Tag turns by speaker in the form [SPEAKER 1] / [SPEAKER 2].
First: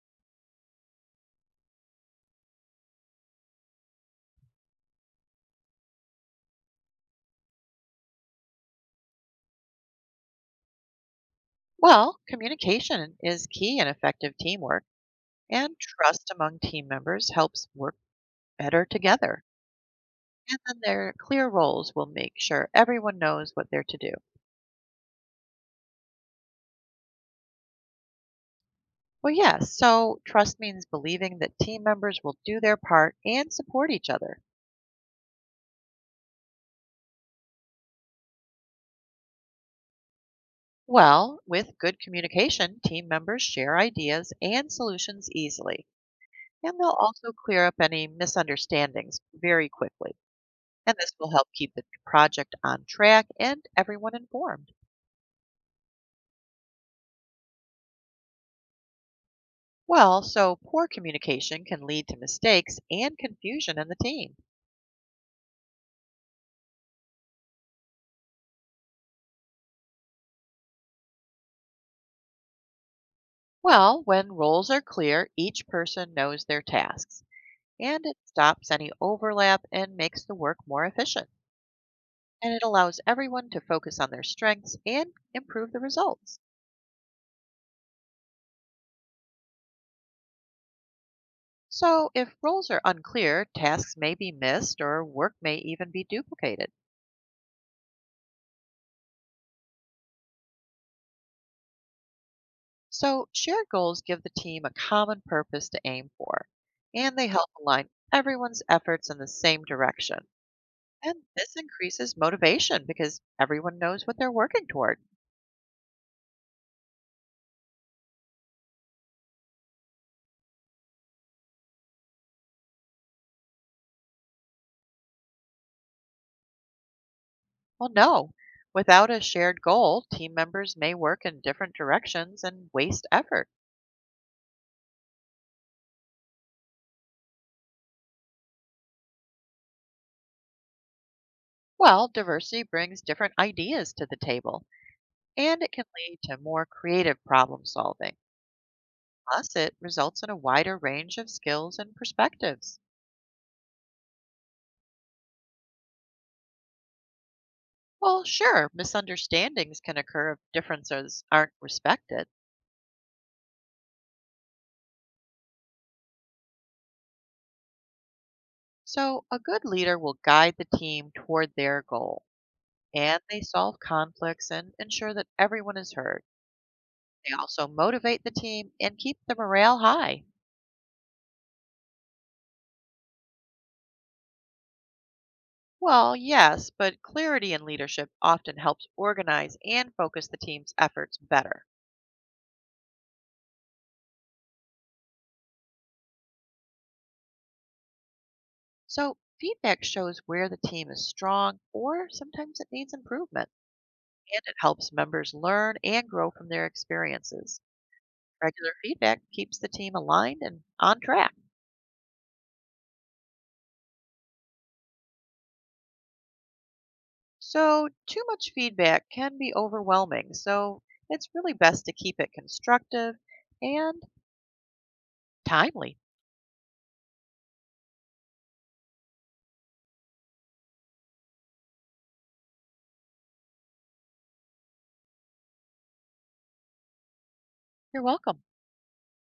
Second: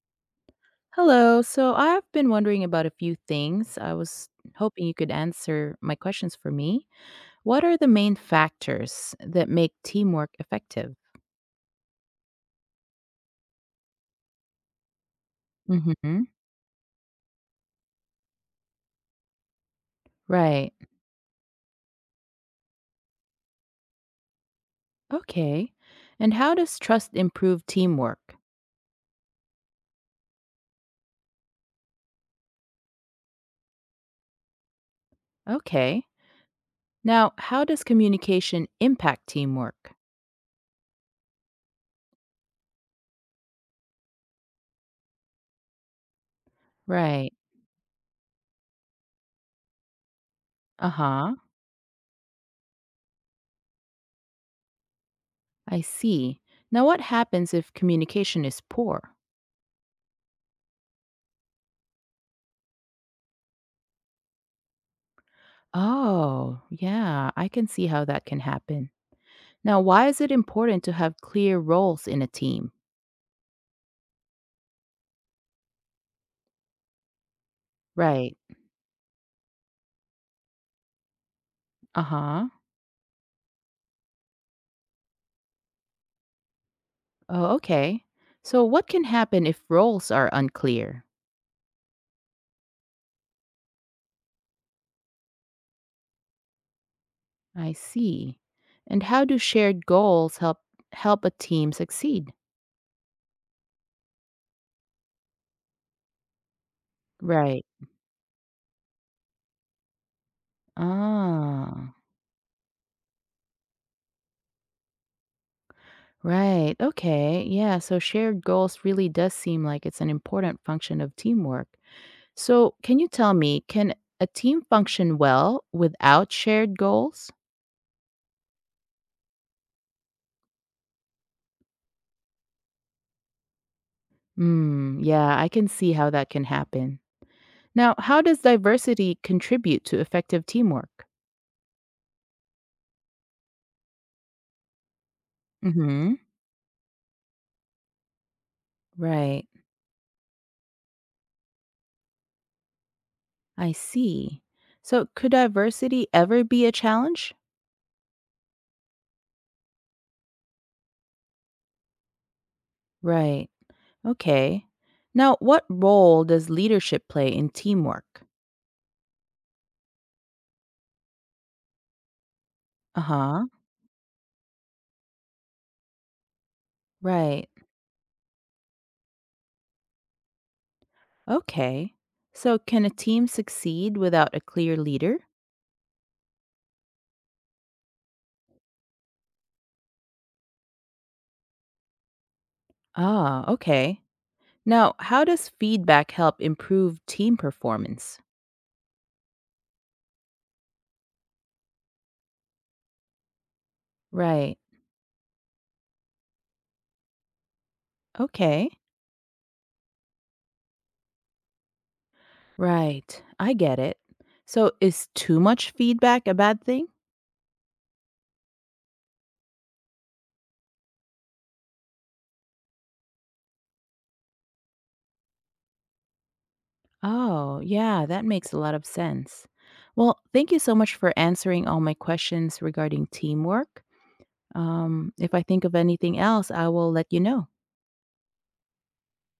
[SPEAKER 1] Hello. So I've been wondering about a few things. I was hoping you could answer my questions for me. What are the main factors that make teamwork effective?
[SPEAKER 2] Well, communication is key in effective teamwork, and
[SPEAKER 1] Hmm.
[SPEAKER 2] trust among team members helps work better together. And
[SPEAKER 1] Right.
[SPEAKER 2] then their clear roles will make sure everyone knows what they're to do.
[SPEAKER 1] Okay. And how does trust improve teamwork?
[SPEAKER 2] Well, yes, so trust means believing that team members will do their part and support each other.
[SPEAKER 1] Okay. Now, how does communication impact teamwork?
[SPEAKER 2] Well, with good communication, team members share ideas and solutions easily, and they'll also
[SPEAKER 1] Right.
[SPEAKER 2] clear up any misunderstandings very quickly.
[SPEAKER 1] Uh
[SPEAKER 2] And this will
[SPEAKER 1] huh.
[SPEAKER 2] help keep the project on track and everyone informed.
[SPEAKER 1] I see. Now, what happens if communication is poor?
[SPEAKER 2] Well, so poor communication can lead to mistakes and confusion in the team.
[SPEAKER 1] Oh, yeah. I can see how that can happen. Now, why is it important to have clear roles in a team?
[SPEAKER 2] Well, when roles are clear, each person knows their tasks, and it
[SPEAKER 1] Right.
[SPEAKER 2] stops any overlap and makes the work more efficient.
[SPEAKER 1] Uh huh.
[SPEAKER 2] And it allows everyone to focus on their strengths and improve the results.
[SPEAKER 1] Oh, okay. So, what can happen if roles are unclear?
[SPEAKER 2] So, if roles are unclear, tasks may be missed or work may even be duplicated.
[SPEAKER 1] I see. And how do shared goals help a team succeed?
[SPEAKER 2] So, shared goals give the team a common purpose to aim for, and they help
[SPEAKER 1] Right.
[SPEAKER 2] align everyone's efforts in the same direction. And this
[SPEAKER 1] Ah.
[SPEAKER 2] increases motivation because everyone knows what they're working toward.
[SPEAKER 1] Right. Okay. Yeah. So, shared goals really does seem like it's an important function of teamwork. So, can you tell me, can a team function well without shared goals?
[SPEAKER 2] Well, no. Without a shared goal, team members may work in different directions and waste effort.
[SPEAKER 1] Hmm. Yeah, I can see how that can happen. Now, how does diversity contribute to effective teamwork?
[SPEAKER 2] Well, diversity brings different ideas to the table, and it can
[SPEAKER 1] Mm-hmm.
[SPEAKER 2] lead to more creative problem solving.
[SPEAKER 1] Right.
[SPEAKER 2] Plus, it results in a wider range of skills and perspectives.
[SPEAKER 1] I see. So, could diversity ever be a challenge?
[SPEAKER 2] Well, sure, misunderstandings can occur if differences aren't respected.
[SPEAKER 1] Right. Okay. Now, what role does leadership play in teamwork?
[SPEAKER 2] So, a good leader will guide the team toward their goal.
[SPEAKER 1] Uh
[SPEAKER 2] And they
[SPEAKER 1] huh.
[SPEAKER 2] solve conflicts and ensure that everyone is heard. They
[SPEAKER 1] Right.
[SPEAKER 2] also motivate the team and keep the morale high.
[SPEAKER 1] Okay. So, can a team succeed without a clear leader?
[SPEAKER 2] Well, yes, but clarity in leadership often helps organize and focus the team's efforts better.
[SPEAKER 1] Ah, okay. Now, how does feedback help improve team performance?
[SPEAKER 2] So, feedback shows where the team is strong or sometimes it needs improvement, and it
[SPEAKER 1] Right.
[SPEAKER 2] helps members learn and grow from their experiences.
[SPEAKER 1] Okay.
[SPEAKER 2] Regular feedback keeps the team aligned and on track.
[SPEAKER 1] Right. I get it. So is too much feedback a bad thing?
[SPEAKER 2] So, too much feedback can be overwhelming, so it's really best to keep it constructive and timely.
[SPEAKER 1] Oh, yeah, that makes a lot of sense. Well, thank you so much for answering all my questions regarding teamwork. If I think of anything else, I will let you know.
[SPEAKER 2] You're welcome.